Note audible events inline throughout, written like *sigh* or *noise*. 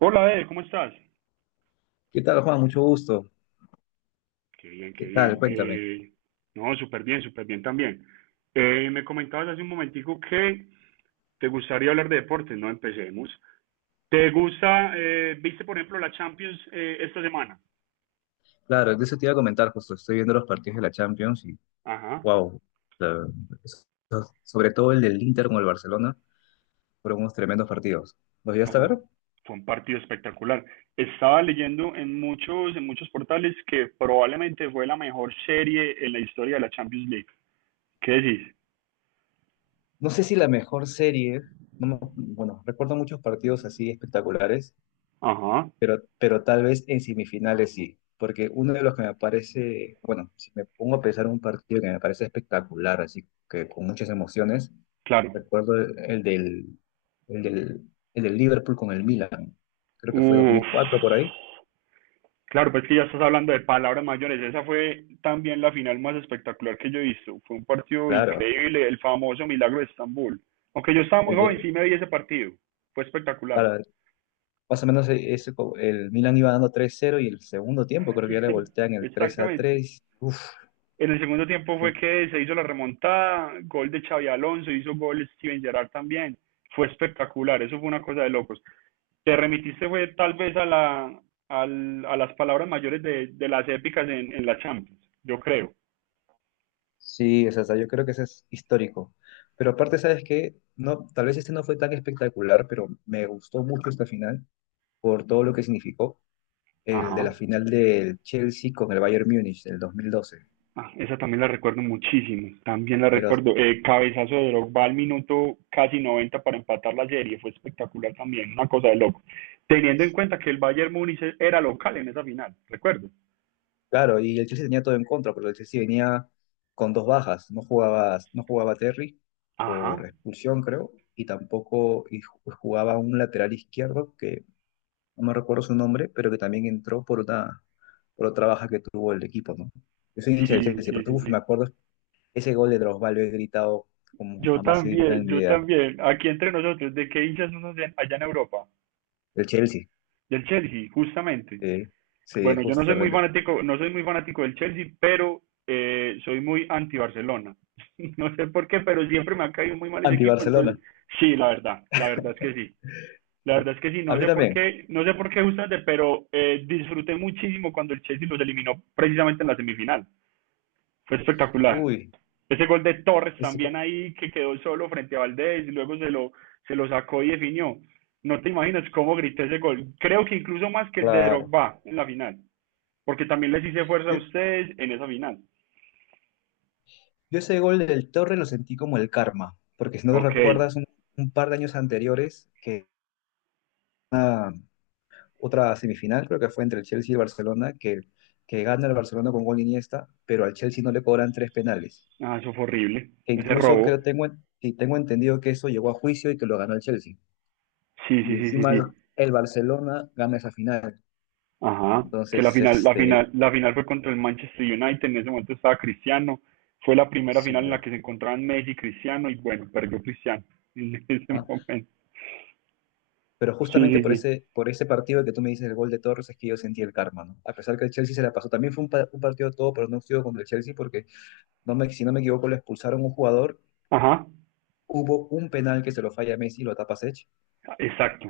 Hola, Ed, ¿cómo estás? ¿Qué tal, Juan? Mucho gusto. Qué bien, qué ¿Qué tal? bien. Cuéntame. No, súper bien también. Me comentabas hace un momentico que te gustaría hablar de deportes, ¿no? Empecemos. ¿Te gusta, viste por ejemplo la Champions esta semana? Claro, de eso te iba a comentar justo. Estoy viendo los partidos de la Champions y, Ajá, wow, sobre todo el del Inter con el Barcelona, fueron unos tremendos partidos. ¿Los no, llegaste a fue ver? un, fue un partido espectacular. Estaba leyendo en muchos portales que probablemente fue la mejor serie en la historia de la Champions League. ¿Qué decís? No sé si la mejor serie, no me- bueno, recuerdo muchos partidos así espectaculares, Ajá, pero tal vez en semifinales sí, porque uno de los que me parece, bueno, si me pongo a pensar en un partido que me parece espectacular, así que con muchas emociones, claro. recuerdo el del Liverpool con el Milan, creo que fue Uf. 2004 por ahí, Claro, pues que ya estás hablando de palabras mayores. Esa fue también la final más espectacular que yo he visto. Fue un partido claro, increíble, el famoso Milagro de Estambul. Aunque yo estaba muy el joven, de- sí me vi ese partido. Fue espectacular. claro, más o menos ese, el Milan iba dando 3-0 y el segundo tiempo creo que ya le voltean *laughs* el Exactamente. 3-3, uff. En el segundo tiempo fue que se hizo la remontada, gol de Xavi Alonso, hizo gol Steven Gerrard también. Fue espectacular, eso fue una cosa de locos. Te remitiste fue tal vez a la a las palabras mayores de las épicas en la Champions, yo creo. Sí, es hasta yo creo que ese es histórico. Pero aparte, ¿sabes qué? No, tal vez este no fue tan espectacular, pero me gustó mucho esta final por todo lo que significó el de Ajá. la final del Chelsea con el Bayern Múnich del 2012. Ah, esa también la recuerdo muchísimo, también la Pero recuerdo. Cabezazo de Drogba al minuto casi 90 para empatar la serie, fue espectacular también, una cosa de loco. Teniendo en cuenta que el Bayern Múnich era local en esa final, recuerdo. claro, y el Chelsea tenía todo en contra, porque el Chelsea venía con dos bajas. No jugaba Terry por Ajá, expulsión, creo, y tampoco jugaba un lateral izquierdo que no me recuerdo su nombre, pero que también entró por otra baja que tuvo el equipo, ¿no? Yo soy hincha sí, del Chelsea, sí, pero sí, uf, me sí. acuerdo ese gol de Drogba lo he gritado como Yo jamás he gritado también, en mi yo vida. también. Aquí entre nosotros, ¿de qué hinchas son allá allá en Europa? El Chelsea, Del Chelsea, justamente. sí, sí, Bueno, yo no soy muy justamente. fanático, no soy muy fanático del Chelsea, pero soy muy anti Barcelona. *laughs* No sé por qué, pero siempre me ha caído muy mal ese equipo, entonces Anti-Barcelona. sí, la verdad es que sí. La Sí. verdad es que sí, A no mí sé por también. qué, no sé por qué justamente, pero disfruté muchísimo cuando el Chelsea los eliminó precisamente en la semifinal. Fue espectacular. Uy, Ese gol de Torres ese, go- también ahí que quedó solo frente a Valdés y luego se lo sacó y definió. No te imaginas cómo grité ese gol. Creo que incluso más que el de claro. Drogba en la final. Porque también les hice fuerza a Yo, ustedes en esa final. yo ese gol del Torre lo sentí como el karma, porque si no te Ok. recuerdas, un par de años anteriores que ah, otra semifinal, creo que fue entre el Chelsea y el Barcelona, que gana el Barcelona con gol de Iniesta, pero al Chelsea no le cobran 3 penales. Ah, eso fue horrible. Que Ese incluso robo. creo tengo, y tengo entendido que eso llegó a juicio y que lo ganó el Chelsea. Sí, sí, Y sí, sí, encima sí. el Barcelona gana esa final. Ajá. Que la Entonces, final, la este, final, la final fue contra el Manchester United. En ese momento estaba Cristiano. Fue la primera sí, final en la creo. que se encontraban Messi y Cristiano. Y bueno, perdió Cristiano *laughs* en ese ¿Ah? momento. Pero Sí, justamente sí, sí. Por ese partido que tú me dices, el gol de Torres, es que yo sentí el karma, ¿no? A pesar que el Chelsea se la pasó. También fue un partido todo pronóstico contra el Chelsea porque, no me, si no me equivoco, lo expulsaron un jugador. Ajá. Hubo un penal que se lo falla Messi y lo tapa Sech. Exacto.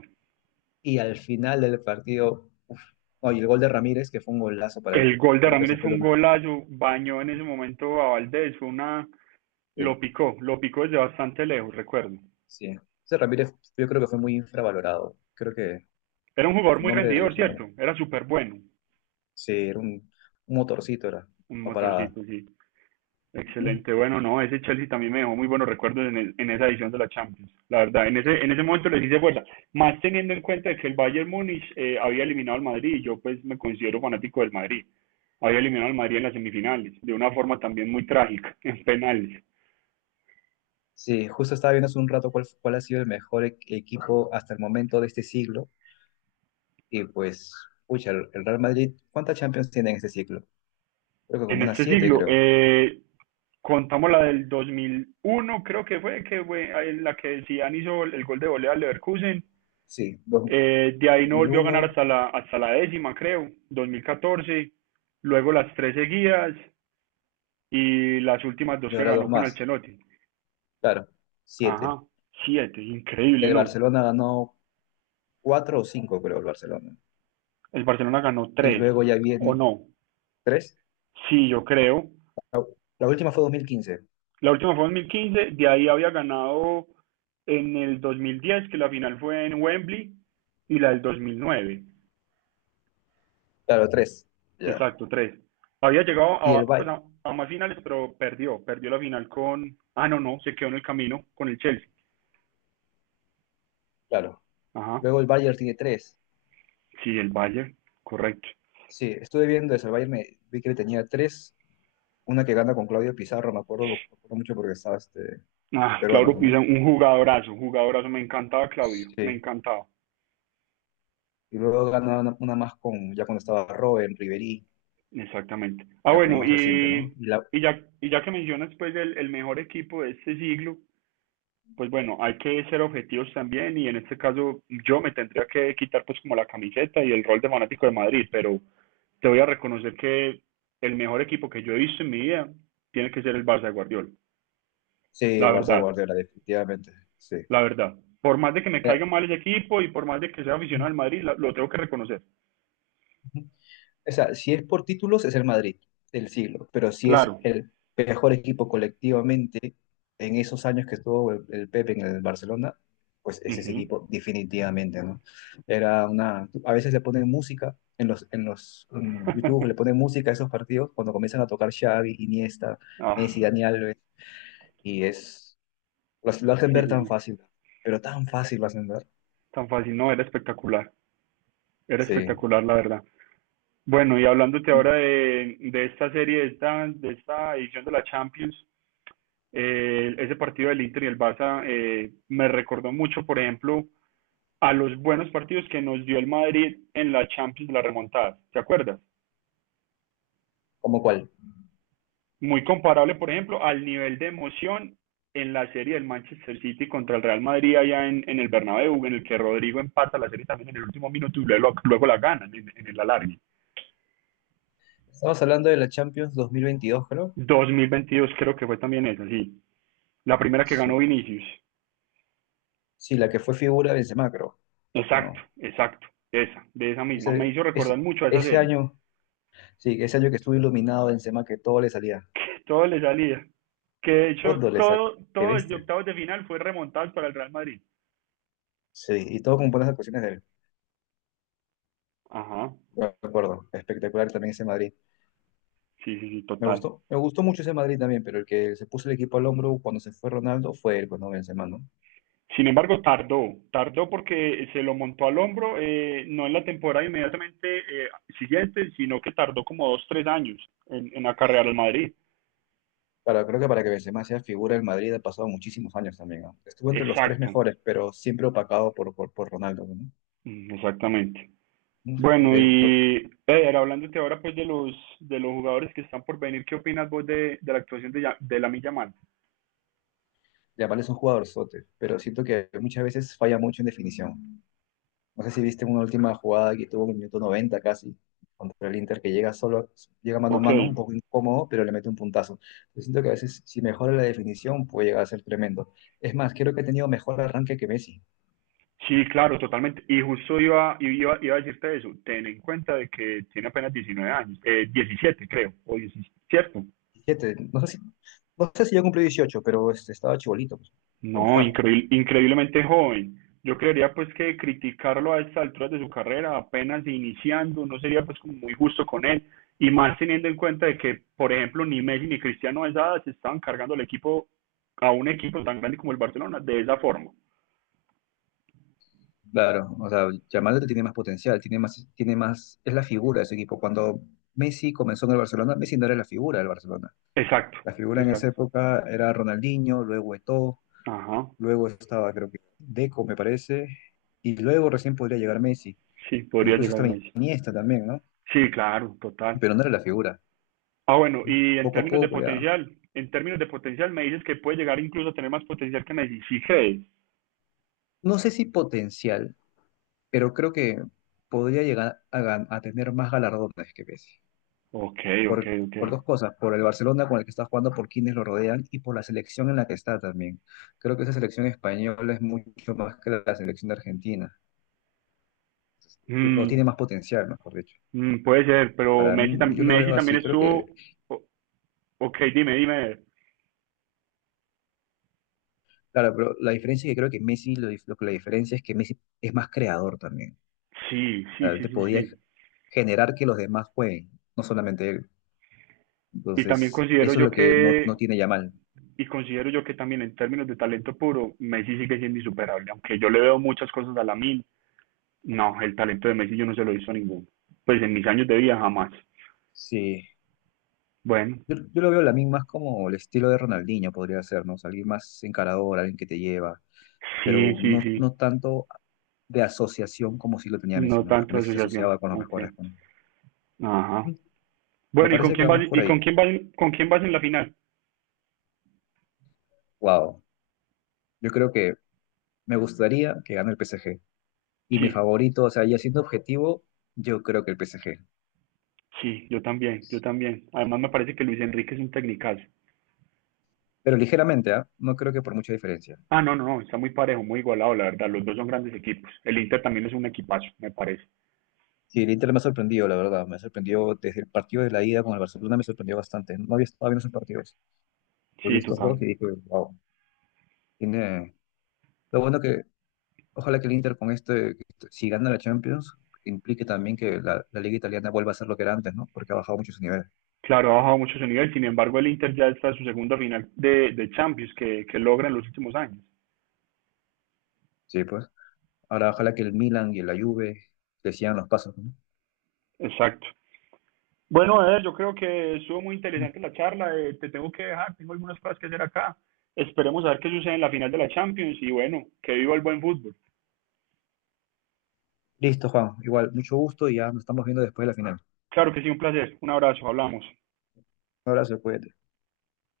Y al final del partido, uf, no, y el gol de Ramírez, que fue un golazo para él. El gol de Creo que ese Ramírez fue fue un lo más. golazo. Bañó en ese momento a Valdés. Fue una. Sí, Lo picó. Lo picó desde bastante lejos, recuerdo. sí. Ese Ramírez, yo creo que fue muy infravalorado. Creo que Era un jugador su muy nombre de Dios rendidor, es un arma. ¿cierto? Era súper bueno. Sí, era un motorcito, era. Un No paraba. motorcito, sí. Ujú. Excelente. Bueno, no, ese Chelsea también me dejó muy buenos recuerdos en esa edición de la Champions. La verdad, en ese momento les hice fuerza. Más teniendo en cuenta que el Bayern Múnich había eliminado al Madrid y yo pues me considero fanático del Madrid. Había eliminado al Madrid en las semifinales, de una forma también muy trágica, *laughs* en penales. Sí, justo estaba viendo hace un rato cuál ha sido el mejor equipo hasta el momento de este siglo. Y pues, pucha, el Real Madrid, ¿cuántas Champions tiene en este siglo? Creo que como En unas este siete, siglo, creo. Contamos la del 2001, creo que fue, la que Zidane hizo el gol de volea al Leverkusen. Sí, De ahí no volvió a ganar 2001 hasta la décima, creo, 2014. Luego las tres seguidas y las últimas dos y que ahora dos ganó con más. Ancelotti. Claro, siete. Ajá, siete, increíble, El ¿no? Barcelona ganó cuatro o cinco, creo, el Barcelona. El Barcelona ganó Y tres, luego ya ¿o viene no? tres. Sí, yo creo. La última fue 2015. La última fue en 2015. De ahí había ganado en el 2010, que la final fue en Wembley, y la del 2009. Claro, tres. Ya. Exacto, tres. Había llegado Y a, el pues Bayern, a más finales, pero perdió. Perdió la final con. Ah, no, no, se quedó en el camino con el Chelsea. claro. Ajá, Luego el Bayern tiene tres. sí, el Bayern, correcto. Sí, estuve viendo eso. El Bayern me, vi que tenía tres. Una que gana con Claudio Pizarro, me acuerdo mucho porque estaba este, Ah, peruano, Claudio ¿no? Pisa, un jugadorazo, un jugadorazo. Me encantaba Claudio, me Sí. encantaba. Y luego gana una más con, ya cuando estaba Robben, Ribery, Exactamente. Ah, ya, pero bueno, más reciente, ¿no? y, Y la, y, ya, y ya que mencionas pues el mejor equipo de este siglo, pues bueno, hay que ser objetivos también y en este caso yo me tendría que quitar pues como la camiseta y el rol de fanático de Madrid, pero te voy a reconocer que el mejor equipo que yo he visto en mi vida tiene que ser el Barça de Guardiola. sí, La el Barça de verdad, Guardiola, definitivamente. Sí. la verdad. Por más de que me Ya. caiga mal ese equipo y por más de que sea aficionado al Madrid, lo tengo que reconocer. O sea, si es por títulos, es el Madrid del siglo, pero si es Claro. el mejor equipo colectivamente en esos años que estuvo el Pepe en el Barcelona, pues es ese Ujú. equipo definitivamente, ¿no? Era una, a veces le ponen música en los, en los en *laughs* YouTube, le ponen música a esos partidos cuando comienzan a tocar Xavi, Iniesta, ah, Messi, Dani Alves, y es, lo hacen sí, ver sí, tan sí. fácil, pero tan fácil lo hacen ver. Tan fácil, no, era espectacular. Era Sí. espectacular, la verdad. Bueno, y hablándote ahora de esta serie, de esta edición de la Champions, ese partido del Inter y el Barça me recordó mucho, por ejemplo, a los buenos partidos que nos dio el Madrid en la Champions, la remontada, ¿te acuerdas? ¿Como cuál? Muy comparable, por ejemplo, al nivel de emoción en la serie del Manchester City contra el Real Madrid allá en el Bernabéu, en el que Rodrigo empata la serie también en el último minuto y luego la gana en el alargue. Estamos hablando de la Champions 2022, creo. 2022 creo que fue también esa, sí. La primera que ganó Sí. Vinicius. Sí, la que fue figura de Benzema, creo. ¿O Exacto, no? exacto, esa, de esa misma. Me Ese, hizo recordar ese, mucho a esa ese serie. año, *laughs* sí, ese año que estuvo iluminado Benzema, que todo le salía. Que todo le salía. Que de hecho, Todo le salía. todo, Qué todo desde bestia. octavos de final fue remontado para el Real Madrid. Sí, y todo con buenas actuaciones de él. Ajá, De acuerdo. Espectacular también ese Madrid. sí, sí, sí, Me total. gustó, me gustó mucho ese Madrid también, pero el que se puso el equipo al hombro cuando se fue Ronaldo fue él, pues no Benzema, ¿no? Sin embargo, tardó porque se lo montó al hombro, no en la temporada inmediatamente siguiente, sino que tardó como dos, tres años en acarrear al Madrid. Para, creo que para que Benzema sea figura del Madrid ha pasado muchísimos años también, ¿no? Estuvo entre los tres Exacto, mejores, pero siempre opacado por Ronaldo, ¿no? mm, exactamente. ¿No? Bueno, Porque y Eder, hablándote ahora pues de los jugadores que están por venir, ¿qué opinas vos de la actuación de Lamine Yamal? Yamal es un jugador sote, pero siento que muchas veces falla mucho en definición. No sé si viste una última jugada que tuvo en el minuto 90 casi contra el Inter, que llega solo, llega mano a Ok, mano, un poco incómodo, pero le mete un puntazo. Yo siento que a veces si mejora la definición puede llegar a ser tremendo. Es más, creo que ha tenido mejor arranque que Messi. sí, claro, totalmente. Y justo iba a decirte eso. Ten en cuenta de que tiene apenas 19 años, 17 creo, o 17, ¿cierto? 17, no sé si, no sé si ya cumplió 18, pero este, estaba chibolito, pues, como No, está. increíble, increíblemente joven. Yo creería pues que criticarlo a estas alturas de su carrera, apenas iniciando, no sería pues como muy justo con él. Y más teniendo en cuenta de que, por ejemplo, ni Messi ni Cristiano a esa edad se estaban cargando el equipo a un equipo tan grande como el Barcelona de esa forma. Claro, o sea, Yamal tiene más potencial, tiene más, es la figura de ese equipo. Cuando Messi comenzó en el Barcelona, Messi no era la figura del Barcelona. Exacto, La figura en esa exacto. época era Ronaldinho, luego Eto'o, Ajá, luego estaba creo que Deco, me parece, y luego recién podría llegar Messi, sí, o podría incluso llegar estaba más. Iniesta también, ¿no? Sí, claro, total. Pero no era la figura. Ah, bueno, ¿No? y en Poco a términos de poco ya. potencial, en términos de potencial me dices que puede llegar incluso a tener más potencial que Messi, ¿sí crees? No sé si potencial, pero creo que podría llegar a, a tener más galardones que Messi. Ok, ok, Por, ok. por dos cosas, por el Barcelona con el que está jugando, por quienes lo rodean y por la selección en la que está también. Creo que esa selección española es mucho más que la selección de Argentina, o tiene más Mm, potencial, mejor dicho. puede ser, pero Para Messi, tam- mí, yo lo veo Messi también así. Creo que, estuvo... o- Ok, dime, dime. claro, pero la diferencia es que creo que Messi, lo, lo que la diferencia es que Messi es más creador también. Sí, O sí, sea, él sí, te sí, podía sí. generar que los demás jueguen, no solamente él. Y también Entonces, considero eso es yo lo que no que, tiene Yamal. y considero yo que también en términos de talento puro, Messi sigue siendo insuperable. Aunque yo le veo muchas cosas a Lamine, no, el talento de Messi yo no se lo he visto a ninguno. Pues en mis años de vida jamás. Sí. Bueno, Yo lo veo la misma más como el estilo de Ronaldinho podría ser, ¿no? O sea, alguien más encarador, alguien que te lleva, sí, pero sí, sí. no tanto de asociación como si lo tenía Messi, No ¿no? Porque tanto Messi se asociación. asociaba con los Ok. mejores. ¿No? Ajá. Me Bueno, ¿y con parece que quién vas, vamos por y ahí. Con quién vas en la final? Wow. Yo creo que me gustaría que gane el PSG. Y mi Sí, favorito, o sea, ya siendo objetivo, yo creo que el PSG. sí, yo también, yo también. Además me parece que Luis Enrique es un tecnicazo. Pero ligeramente, ¿ah? No creo que por mucha diferencia. Ah, no, no, no, está muy parejo, muy igualado, la verdad. Los dos son grandes equipos. El Inter también es un equipazo, me parece. Sí, el Inter me ha sorprendido, la verdad. Me ha sorprendido desde el partido de la ida con el Barcelona, me sorprendió bastante. No había estado viendo esos partidos. Y Sí, vi estos dos total. y dije, wow. Tiene... Lo bueno que, ojalá que el Inter con este, si gana la Champions, implique también que la, la Liga Italiana vuelva a ser lo que era antes, ¿no? Porque ha bajado mucho su nivel. Claro, ha bajado mucho su nivel. Sin embargo, el Inter ya está en su segunda final de Champions que logra en los últimos años. Sí, pues. Ahora, ojalá que el Milan y la Juve le sigan los pasos, ¿no? Exacto. Bueno, Eder, yo creo que estuvo muy interesante la charla. Te tengo que dejar, tengo algunas cosas que hacer acá. Esperemos a ver qué sucede en la final de la Champions y bueno, que viva el buen fútbol. Listo, Juan. Igual, mucho gusto y ya nos estamos viendo después de la final. Claro que sí, un placer. Un abrazo, hablamos. Un abrazo, cuídate.